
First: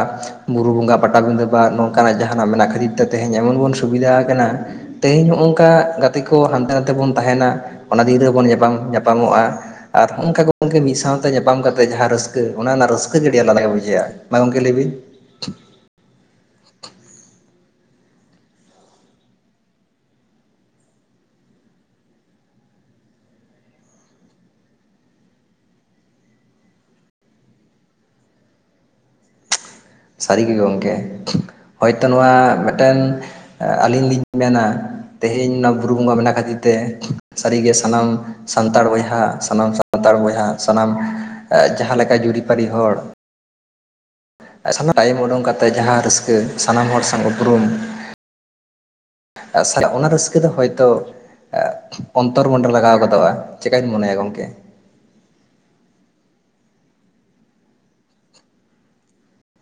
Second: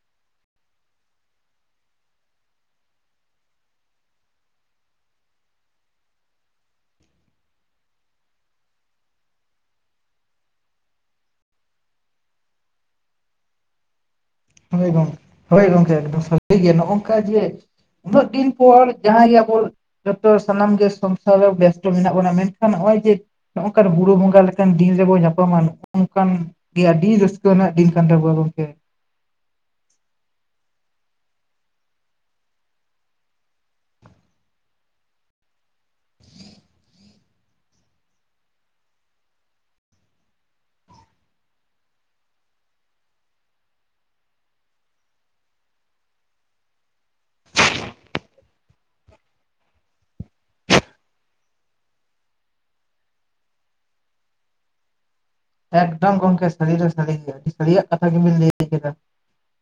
S1: ᱵᱩᱨᱩ ᱵᱚᱸᱜᱟ ᱯᱟᱴᱟᱵᱤᱫᱟᱹ ᱵᱟᱜ ᱱᱚᱝᱠᱟᱱᱟᱜ ᱡᱟᱦᱟᱱᱟᱜ ᱢᱮᱱᱟᱜ ᱠᱷᱟᱹᱛᱤᱨ ᱛᱮ ᱛᱮᱦᱮᱧ ᱮᱢᱚᱱ ᱵᱚᱱ ᱥᱩᱵᱤᱫᱷᱟ ᱟᱠᱟᱱᱟ ᱛᱮᱦᱤᱧ ᱱᱚᱜ ᱱᱚᱝᱠᱟ ᱜᱟᱛᱮ ᱠᱚ ᱦᱟᱱᱛᱮ ᱱᱟᱛᱮ ᱵᱚᱱ ᱛᱟᱦᱮᱱᱟ ᱚᱱᱟ ᱫᱤᱱ ᱨᱮ ᱵᱚᱱ ᱧᱟᱯᱟᱢ ᱧᱟᱯᱟᱢᱚᱜᱼᱟ ᱟᱨ ᱱᱚᱜᱼᱚᱝᱠᱟ ᱜᱚᱝᱠᱮ ᱢᱤᱫ ᱥᱟᱶᱛᱮ ᱧᱟᱯᱟᱢ ᱠᱟᱛᱮᱫ ᱡᱟᱦᱟᱸ ᱨᱟᱹᱥᱠᱟᱹ ᱚᱱᱮ ᱚᱱᱟ ᱨᱟᱹᱥᱠᱟᱹ ᱜᱮ ᱟᱹᱰᱤ ᱟᱞᱟᱫᱟ ᱜᱮ ᱵᱩᱡᱷᱟᱹᱜᱼᱟ ᱢᱟ ᱜᱚᱝᱠᱮ ᱞᱟᱹᱭ
S2: ᱦᱳᱭ
S1: ᱵᱤᱱ
S2: ᱜᱚᱢᱠᱮ ᱦᱳᱭ ᱜᱚᱢᱠᱮ ᱮᱠᱫᱚᱢ ᱥᱟᱹᱨᱤ ᱜᱮᱭ ᱱᱚᱜᱼ ᱱᱚᱝᱠᱟ ᱡᱮ ᱩᱱᱟᱹᱜ ᱫᱤᱱ ᱯᱚᱨ ᱡᱟᱦᱟᱸᱭ ᱜᱮ ᱟᱵᱚ ᱡᱚᱛᱚ ᱥᱟᱱᱟᱢ ᱜᱮ ᱥᱚᱝᱥᱟᱨ ᱨᱮ ᱵᱮᱥᱛᱚ ᱢᱮᱱᱟᱜ ᱵᱚᱱᱟ ᱢᱮᱱᱠᱷᱟᱱ ᱱᱚᱜᱼᱚᱭ ᱡᱮ ᱱᱚᱜᱝᱠᱟᱱ ᱦᱩᱲᱟᱹ ᱦᱚᱸᱜᱟ ᱞᱮᱠᱟᱱ ᱫᱤᱱ ᱨᱮᱵᱚᱱ ᱧᱟᱯᱟᱢᱟ ᱱᱚᱜ ᱱᱚᱝᱠᱟᱱ ᱜᱮ ᱟᱹᱰᱤ ᱨᱟᱹᱥᱠᱟᱹ ᱨᱮᱱᱟᱜ ᱫᱤᱱ ᱠᱟᱱ ᱛᱟᱵᱳᱣᱟ ᱜᱚᱝᱠᱮ
S1: ᱥᱟᱹᱨᱤᱜᱮ ᱜᱚᱢᱠᱮ ᱦᱚᱭᱛᱳ ᱱᱚᱣᱟ ᱢᱤᱫᱴᱮᱱ ᱟᱹᱞᱤᱧ ᱞᱤᱧ ᱢᱮᱱᱟ ᱛᱮᱦᱮᱧ ᱚᱱᱟ ᱵᱩᱨᱩ ᱵᱚᱸᱜᱟ ᱢᱮᱱᱟᱜ ᱠᱷᱟᱹᱛᱤᱨ ᱛᱮ ᱥᱟᱹᱨᱤᱜᱮ ᱥᱟᱱᱟᱢ ᱥᱟᱱᱛᱟᱲ ᱵᱚᱭᱦᱟ ᱥᱟᱱᱟᱢ ᱥᱟᱱᱛᱟᱲ ᱵᱚᱭᱦᱟ ᱥᱟᱱᱟᱢ ᱡᱟᱦᱟᱸ ᱞᱮᱠᱟ ᱡᱩᱨᱤᱯᱟᱨᱤ ᱦᱚᱲ ᱥᱟᱱᱟᱢ ᱴᱟᱭᱤᱢ ᱩᱰᱩᱝ ᱠᱟᱛᱮ ᱡᱟᱦᱟᱸ ᱨᱟᱹᱥᱠᱟᱹ ᱥᱟᱱᱟᱢ ᱦᱚᱲ ᱥᱟᱶ ᱩᱯᱨᱩᱢ [unintelligible] ᱚᱱᱟ ᱨᱟᱹᱥᱠᱟᱹ ᱫᱚ ᱦᱚᱭᱛᱳ ᱚᱱᱛᱚᱨ ᱢᱚᱱᱰᱮ ᱞᱟᱜᱟᱣ ᱜᱚᱫᱚᱜᱼᱟ ᱪᱮᱜ ᱠᱟᱹᱧ ᱢᱚᱱᱮᱭᱟ ᱜᱚᱝᱠᱮ
S2: ᱮᱠᱫᱚᱢ ᱜᱚᱢᱠᱮ ᱥᱟᱹᱨᱤ ᱫᱚ ᱥᱟᱹᱨᱤ ᱜᱮ ᱟᱹᱰᱤ ᱥᱟᱹᱨᱤᱭᱟᱜ ᱠᱟᱛᱷᱟ ᱜᱮᱵᱤᱱ ᱞᱟᱹᱭ ᱠᱮᱫᱟ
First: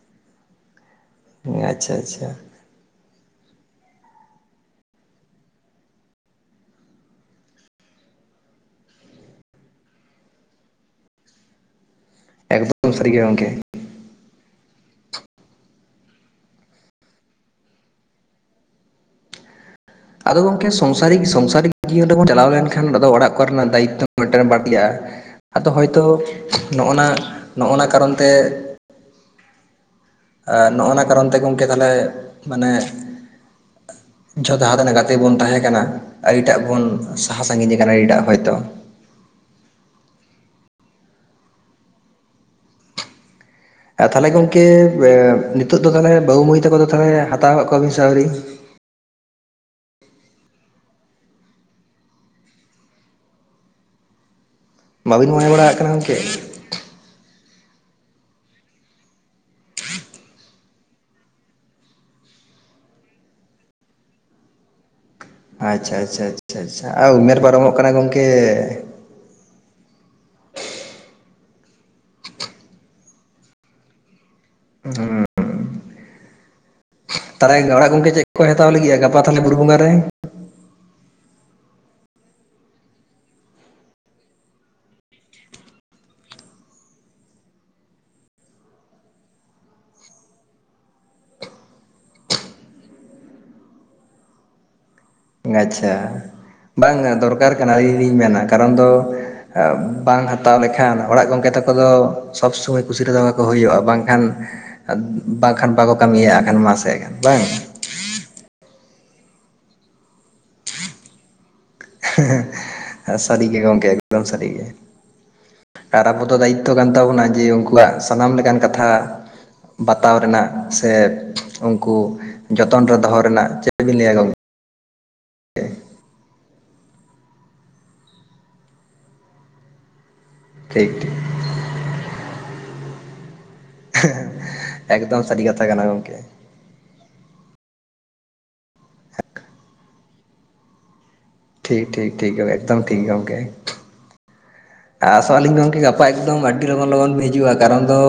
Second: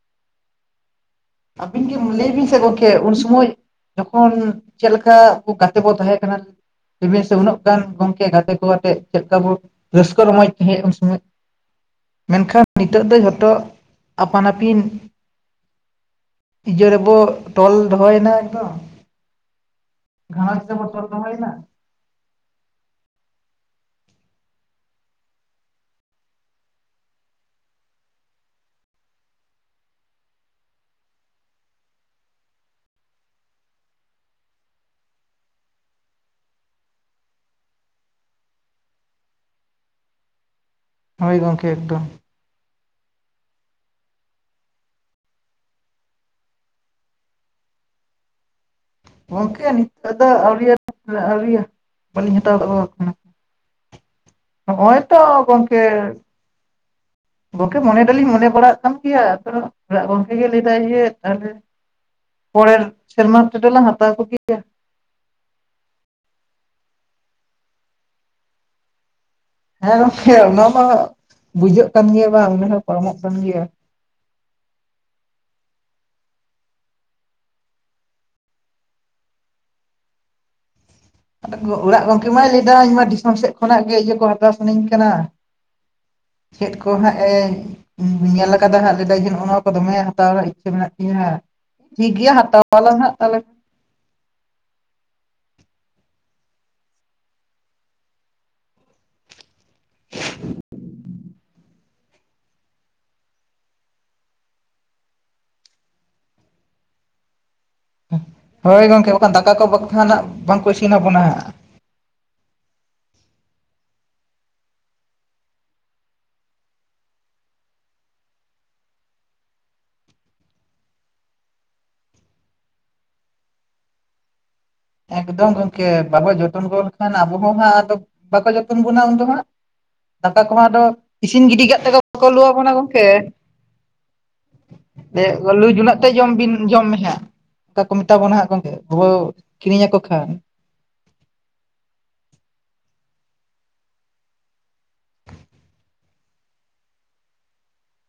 S1: [inaudible]
S2: ᱟᱹᱵᱤᱱ
S1: ᱟᱪᱪᱷᱟ
S2: ᱜᱮ
S1: ᱟᱪᱪᱷᱟ
S2: ᱞᱟᱹᱭ ᱵᱤᱱ ᱥᱮ ᱜᱚᱝᱠᱮ ᱩᱱ ᱥᱚᱢᱚᱭ ᱡᱚᱠᱷᱚᱱ ᱪᱮᱫ ᱞᱮᱠᱟ ᱜᱟᱛᱮ ᱵᱚᱱ ᱛᱟᱦᱮᱸ ᱠᱟᱱᱟ [unintelligible] ᱥᱮ ᱩᱱᱟᱹᱜ ᱜᱟᱱ ᱜᱚᱢᱠᱮ ᱜᱟᱛᱮ ᱠᱚ ᱟᱛᱮ ᱪᱮᱫ ᱞᱮᱠᱟ ᱵᱚ ᱨᱟᱹᱥᱠᱟᱹ ᱨᱚᱢᱚᱡ ᱦᱮᱸ ᱩᱱ ᱥᱚᱢᱚᱭ ᱢᱮᱱᱠᱷᱟᱱ
S1: ᱮᱠᱫᱚᱢ
S2: ᱱᱤᱛᱚᱜ ᱫᱚ
S1: ᱥᱟᱹᱨᱤᱜᱮ
S2: ᱡᱷᱚᱛᱚ
S1: ᱜᱚᱢᱠᱮ
S2: ᱟᱯᱟᱱ ᱟᱹᱯᱤᱱ ᱤᱭᱟᱹ ᱨᱮᱵᱚ ᱛᱚᱞ ᱫᱚᱦᱚᱭᱮᱱᱟ ᱮᱠᱫᱚᱢ᱾
S1: ᱟᱫᱚ
S2: ᱜᱷᱟᱨᱚᱸᱡᱽ
S1: ᱜᱚᱝᱠᱮ
S2: ᱨᱮᱵᱚ ᱛᱚᱞ
S1: ᱥᱚᱝᱥᱟᱨᱤ
S2: ᱫᱚᱦᱚᱭᱮᱱᱟ
S1: ᱥᱚᱝᱥᱟᱨᱤ ᱡᱤᱭᱚᱱ ᱨᱮᱵᱚᱱ ᱪᱟᱞᱟᱣ ᱞᱮᱱᱠᱷᱟᱱ ᱟᱫᱚ ᱚᱲᱟᱜ ᱠᱚᱨᱮᱱᱟᱜ ᱫᱟᱭᱤᱛᱛᱚ ᱢᱤᱫᱴᱮᱱ ᱵᱟᱹᱲᱛᱤᱜᱼᱟ᱾ ᱟᱫᱚ ᱦᱚᱭᱛᱚ ᱱᱚᱜᱼᱱᱟ ᱱᱚᱜᱼᱱᱟ ᱠᱟᱨᱚᱱ ᱛᱮ, ᱟᱨ ᱱᱚᱜᱼ ᱱᱟ ᱠᱟᱨᱚᱱ ᱛᱮᱜᱮ ᱜᱚᱢᱠᱮ ᱛᱟᱦᱞᱮ ᱢᱟᱱᱮ ᱡᱚᱛᱚ ᱡᱟᱦᱟᱸ ᱛᱤᱱᱟᱜᱹ ᱜᱟᱛᱮ ᱵᱚᱱ ᱛᱟᱦᱮᱸ ᱠᱟᱱᱟ᱾ ᱟᱹᱰᱤᱴᱟᱜ ᱵᱚᱱ ᱥᱟᱦᱟ ᱥᱟᱺᱜᱤᱧ ᱟᱠᱟᱱᱟ ᱟᱹᱰᱤᱴᱟᱜ ᱦᱚᱭᱛᱳ᱾
S2: ᱦᱳᱭ ᱜᱚᱢᱠᱮ ᱮᱠᱫᱚᱢ᱾
S1: ᱟᱨ ᱛᱟᱦᱞᱮ ᱜᱚᱝᱠᱮ ᱱᱤᱛᱚᱜ ᱫᱚ ᱛᱟᱦᱞᱮ ᱵᱟᱹᱦᱩ ᱢᱟᱹᱭ ᱛᱟᱠᱚ ᱫᱚ ᱛᱟᱦᱞᱮ ᱦᱟᱛᱟᱣᱟᱜ ᱠᱚᱣᱟᱵᱤᱱ ᱥᱮ ᱟᱣᱨᱤ?
S2: ᱜᱚᱝᱠᱮ ᱱᱤᱛᱚᱜ ᱫᱚ ᱟᱹᱣᱨᱤ ᱟᱹᱣᱨᱤ ᱵᱟᱹᱞᱤᱧ ᱦᱟᱛᱟᱣ ᱟᱠᱟ ᱠᱟᱱᱟ ᱱᱚᱼᱚᱭ ᱛᱚ
S1: ᱵᱟᱹᱵᱤᱱ ᱢᱚᱱᱮ ᱵᱟᱲᱟᱜ
S2: ᱜᱚᱝᱠᱮ
S1: ᱠᱟᱱᱟ
S2: ᱜᱚᱝᱠᱮ ᱢᱚᱱᱮ ᱫᱚᱞᱤᱧ ᱢᱚᱱᱮ ᱵᱟᱲᱟᱜ ᱠᱟᱱ ᱜᱮᱭᱟ ᱟᱫᱚ ᱚᱲᱟᱜ ᱜᱚᱝᱠᱮ ᱜᱮ ᱞᱟᱹᱭᱮᱫᱟᱭ ᱡᱮ ᱛᱟᱦᱞᱮ, ᱯᱮᱨᱮᱨ ᱥᱮᱨᱢᱟ ᱛᱮᱫᱚᱞᱟᱝ ᱦᱟᱛᱟᱣ ᱠᱚᱜᱮᱭᱟ᱾
S1: ᱟᱪᱪᱷᱟ ᱟᱪᱪᱷᱟ ᱟᱪᱪᱷᱟ ᱟᱫᱚ ᱩᱢᱮᱨ ᱯᱟᱨᱚᱢᱚᱜ ᱠᱟᱱᱟ ᱜᱚᱝᱠᱮ᱾
S2: ᱦᱮᱸ ᱜᱚᱢᱠᱮ ᱚᱱᱟ ᱢᱟ ᱵᱩᱡᱷᱟᱹᱜ ᱠᱟᱱ ᱜᱮᱭᱟ ᱵᱟᱝ ᱩᱢᱮᱨ ᱦᱚᱸ ᱯᱟᱨᱚᱢᱚᱜ ᱠᱟᱱ ᱜᱮᱭᱟ᱾
S1: [unintelligible] ᱛᱟᱦᱚᱞᱮ ᱚᱲᱟᱜ ᱜᱚᱝᱠᱮ ᱪᱮᱫ ᱠᱚ ᱦᱟᱛᱟᱣ ᱞᱟᱹᱜᱤᱫ ᱜᱟᱯᱟ ᱛᱟᱦᱚᱞᱮ ᱵᱩᱨᱩ ᱵᱚᱸᱜᱟ ᱨᱮ?
S2: ᱚᱲᱟᱜ ᱜᱚᱢᱠᱮ ᱢᱟᱭ ᱞᱟᱹᱭᱫᱟ ᱤᱧᱢᱟ ᱫᱤᱥᱚᱢ ᱥᱮᱫ ᱠᱷᱚᱱᱟᱜ ᱜᱮ ᱤᱭᱟᱹ ᱠᱚ ᱦᱟᱛᱟᱣ ᱥᱟᱱᱟᱧ ᱠᱟᱱᱟ᱾ ᱪᱮᱫ ᱠᱚ ᱦᱟᱸᱜ ᱮ ᱤᱧ ᱧᱮᱞ ᱟᱠᱟᱫᱟ ᱦᱟᱸᱜ ᱞᱮᱫᱟᱭ ᱡᱮ ᱱᱚᱜ-ᱚ ᱱᱚᱣᱟ ᱠᱚ ᱫᱚᱢᱮ ᱦᱟᱛᱟᱣ ᱨᱮᱱᱟᱜ ᱤᱪᱪᱷᱟᱹ ᱢᱮᱱᱟᱜ ᱛᱤᱧᱟ ᱦᱟᱸᱜ᱾ ᱴᱷᱤᱠ ᱜᱮᱭᱟ ᱦᱟᱛᱟᱣᱟᱞᱟᱝ ᱦᱟᱸᱜ ᱛᱟᱦᱚᱞᱮ᱾
S1: ᱟᱪᱪᱷᱟ ᱵᱟᱝᱼᱟ ᱫᱚᱨᱠᱟᱨ ᱠᱟᱱᱟ ᱟᱹᱞᱤᱧ ᱞᱤᱧ ᱢᱮᱱᱟ ᱠᱟᱨᱚᱱ ᱫᱚ ᱵᱟᱝ ᱦᱟᱛᱟᱣ ᱞᱮᱠᱷᱟᱱ ᱚᱲᱟᱜ ᱜᱚᱝᱠᱮ ᱛᱟᱠᱚ ᱠᱚᱫᱚ ᱥᱚᱵᱽ ᱥᱚᱢᱚᱭ ᱠᱩᱥᱤ ᱨᱮᱫᱚᱚ ᱠᱟᱠᱚ ᱦᱩᱭᱩᱜᱼᱟ ᱵᱟᱝᱠᱷᱟᱱ, ᱵᱟᱝᱠᱷᱟᱱ ᱵᱟᱠᱚ ᱠᱟᱹᱢᱤᱭᱟ ᱮᱱᱠᱷᱟᱱ ᱢᱟᱥᱮ ᱮᱱᱠᱷᱟᱱ ᱵᱟᱝ᱾
S2: ᱦᱳᱭ ᱜᱚᱢᱠᱮ ᱵᱟᱠᱷᱟᱱ ᱦᱟᱸᱜ ᱫᱟᱠᱟ ᱠᱚ ᱵᱟ ᱠᱷᱟᱱ ᱦᱟᱸᱜ ᱵᱟᱝᱠᱚ ᱤᱥᱤᱱ ᱟᱵᱚᱱᱟ ᱦᱟᱸᱜ᱾
S1: ᱦᱮᱸᱦᱮᱸ ᱥᱟᱹᱨᱤ ᱜᱮ ᱜᱚᱢᱠᱮ ᱮᱫᱚᱢ ᱥᱟᱹᱨᱤ ᱜᱮ᱾ ᱟᱨ ᱟᱵᱚᱫᱚ ᱫᱟᱭᱤᱛᱛᱚ ᱠᱟᱱ ᱛᱟᱵᱚᱱᱟ ᱡᱮ ᱩᱱᱠᱩᱣᱟᱜ ᱥᱟᱱᱟᱢ ᱞᱮᱠᱟᱱ ᱠᱟᱛᱷᱟ, ᱵᱟᱛᱟᱣ ᱨᱮᱱᱟᱜ ᱥᱮ ᱩᱱᱠᱩ ᱡᱚᱛᱚᱱ ᱨᱮ ᱫᱚᱦᱚ ᱨᱮᱱᱟᱜ ᱪᱮᱫᱵᱤᱱ ᱞᱟᱹᱭᱟ ᱜᱚᱢᱠᱮ?
S2: ᱮᱠᱫᱚᱢ ᱜᱚᱝᱠᱮ ᱵᱟᱵᱚ ᱡᱚᱛᱚᱱ ᱜᱚᱫ ᱞᱮᱠᱷᱟᱱ ᱟᱵᱚᱦ ᱦᱚᱸ ᱦᱟᱸᱜ ᱟᱫᱚ ᱵᱟᱠᱚ ᱡᱚᱛᱚᱱ ᱵᱚᱱᱟ ᱩᱱᱫᱚ ᱦᱟᱸᱜ᱾ ᱫᱟᱠᱟ ᱠᱚᱢᱟ ᱟᱫᱚ
S1: ᱴᱷᱤᱠ ᱴᱷᱤᱠ
S2: ᱤᱥᱤᱱ ᱜᱤᱰᱤ ᱠᱟᱜ ᱛᱮᱠᱚ ᱵᱟᱠᱚ ᱞᱩᱣᱟᱵᱚᱱᱟ ᱜᱚᱢᱠᱮ᱾
S1: ᱮᱠᱫᱚᱢ
S2: ᱞᱟᱹᱭᱟ
S1: ᱥᱟᱹᱨᱤ
S2: ᱠᱚ
S1: ᱠᱟᱛᱷᱟ
S2: ᱞᱩ
S1: ᱠᱟᱱᱟ
S2: ᱡᱩᱱᱟᱹᱜ ᱛᱮ
S1: ᱜᱚᱝᱠᱮ
S2: ᱡᱚᱢ ᱵᱤᱱ ᱡᱚᱢ ᱢᱮ ᱦᱸᱜ᱾ ᱚᱚᱱᱠᱟ ᱠᱚ ᱢᱮᱛᱟ ᱵᱚᱱᱟ ᱦᱟᱸᱜ ᱜᱚᱝᱠᱮ ᱵᱟᱵᱚ ᱠᱤᱨᱤᱧ ᱟᱠᱚ ᱠᱷᱟᱱ᱾
S1: ᱴᱷᱤᱠ ᱴᱷᱤᱠ ᱴᱷᱤᱠ ᱮᱠᱫᱚᱢ ᱴᱷᱤᱠ ᱜᱮᱭᱟ ᱜᱚᱢᱠᱮ᱾ ᱟᱥᱚᱜ ᱟᱹᱞᱤᱧ ᱜᱚᱢᱠᱮ ᱜᱟᱯᱟ ᱮᱠᱫᱚᱢ ᱟᱹᱰᱤ ᱞᱚᱜᱚᱱ ᱞᱚᱜᱚᱱ ᱵᱤᱱ ᱦᱤᱡᱩᱜᱼᱟ ᱠᱟᱨᱚᱱ ᱫᱚ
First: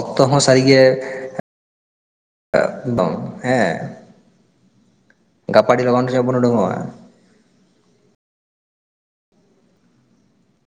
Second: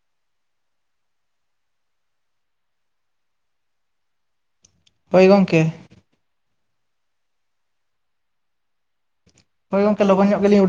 S1: ᱚᱠᱛᱚ ᱦᱚᱸ ᱥᱟᱹᱨᱤᱜᱮ [unintelligible] ᱵᱟᱝ ᱦᱮᱸ,
S2: ᱦᱳᱭ ᱜᱚᱝᱠᱮ
S1: ᱜᱟᱯᱟ ᱟᱰᱤ ᱞᱚᱜᱚᱱ ᱥᱮ ᱵᱚᱱ ᱚᱰᱳᱝᱟ᱾
S2: ᱦᱳᱭ ᱜᱚᱝᱠᱮ ᱞᱚᱱ ᱧᱚᱜ ᱜᱮᱞᱤᱧ ᱩᱰᱟᱹ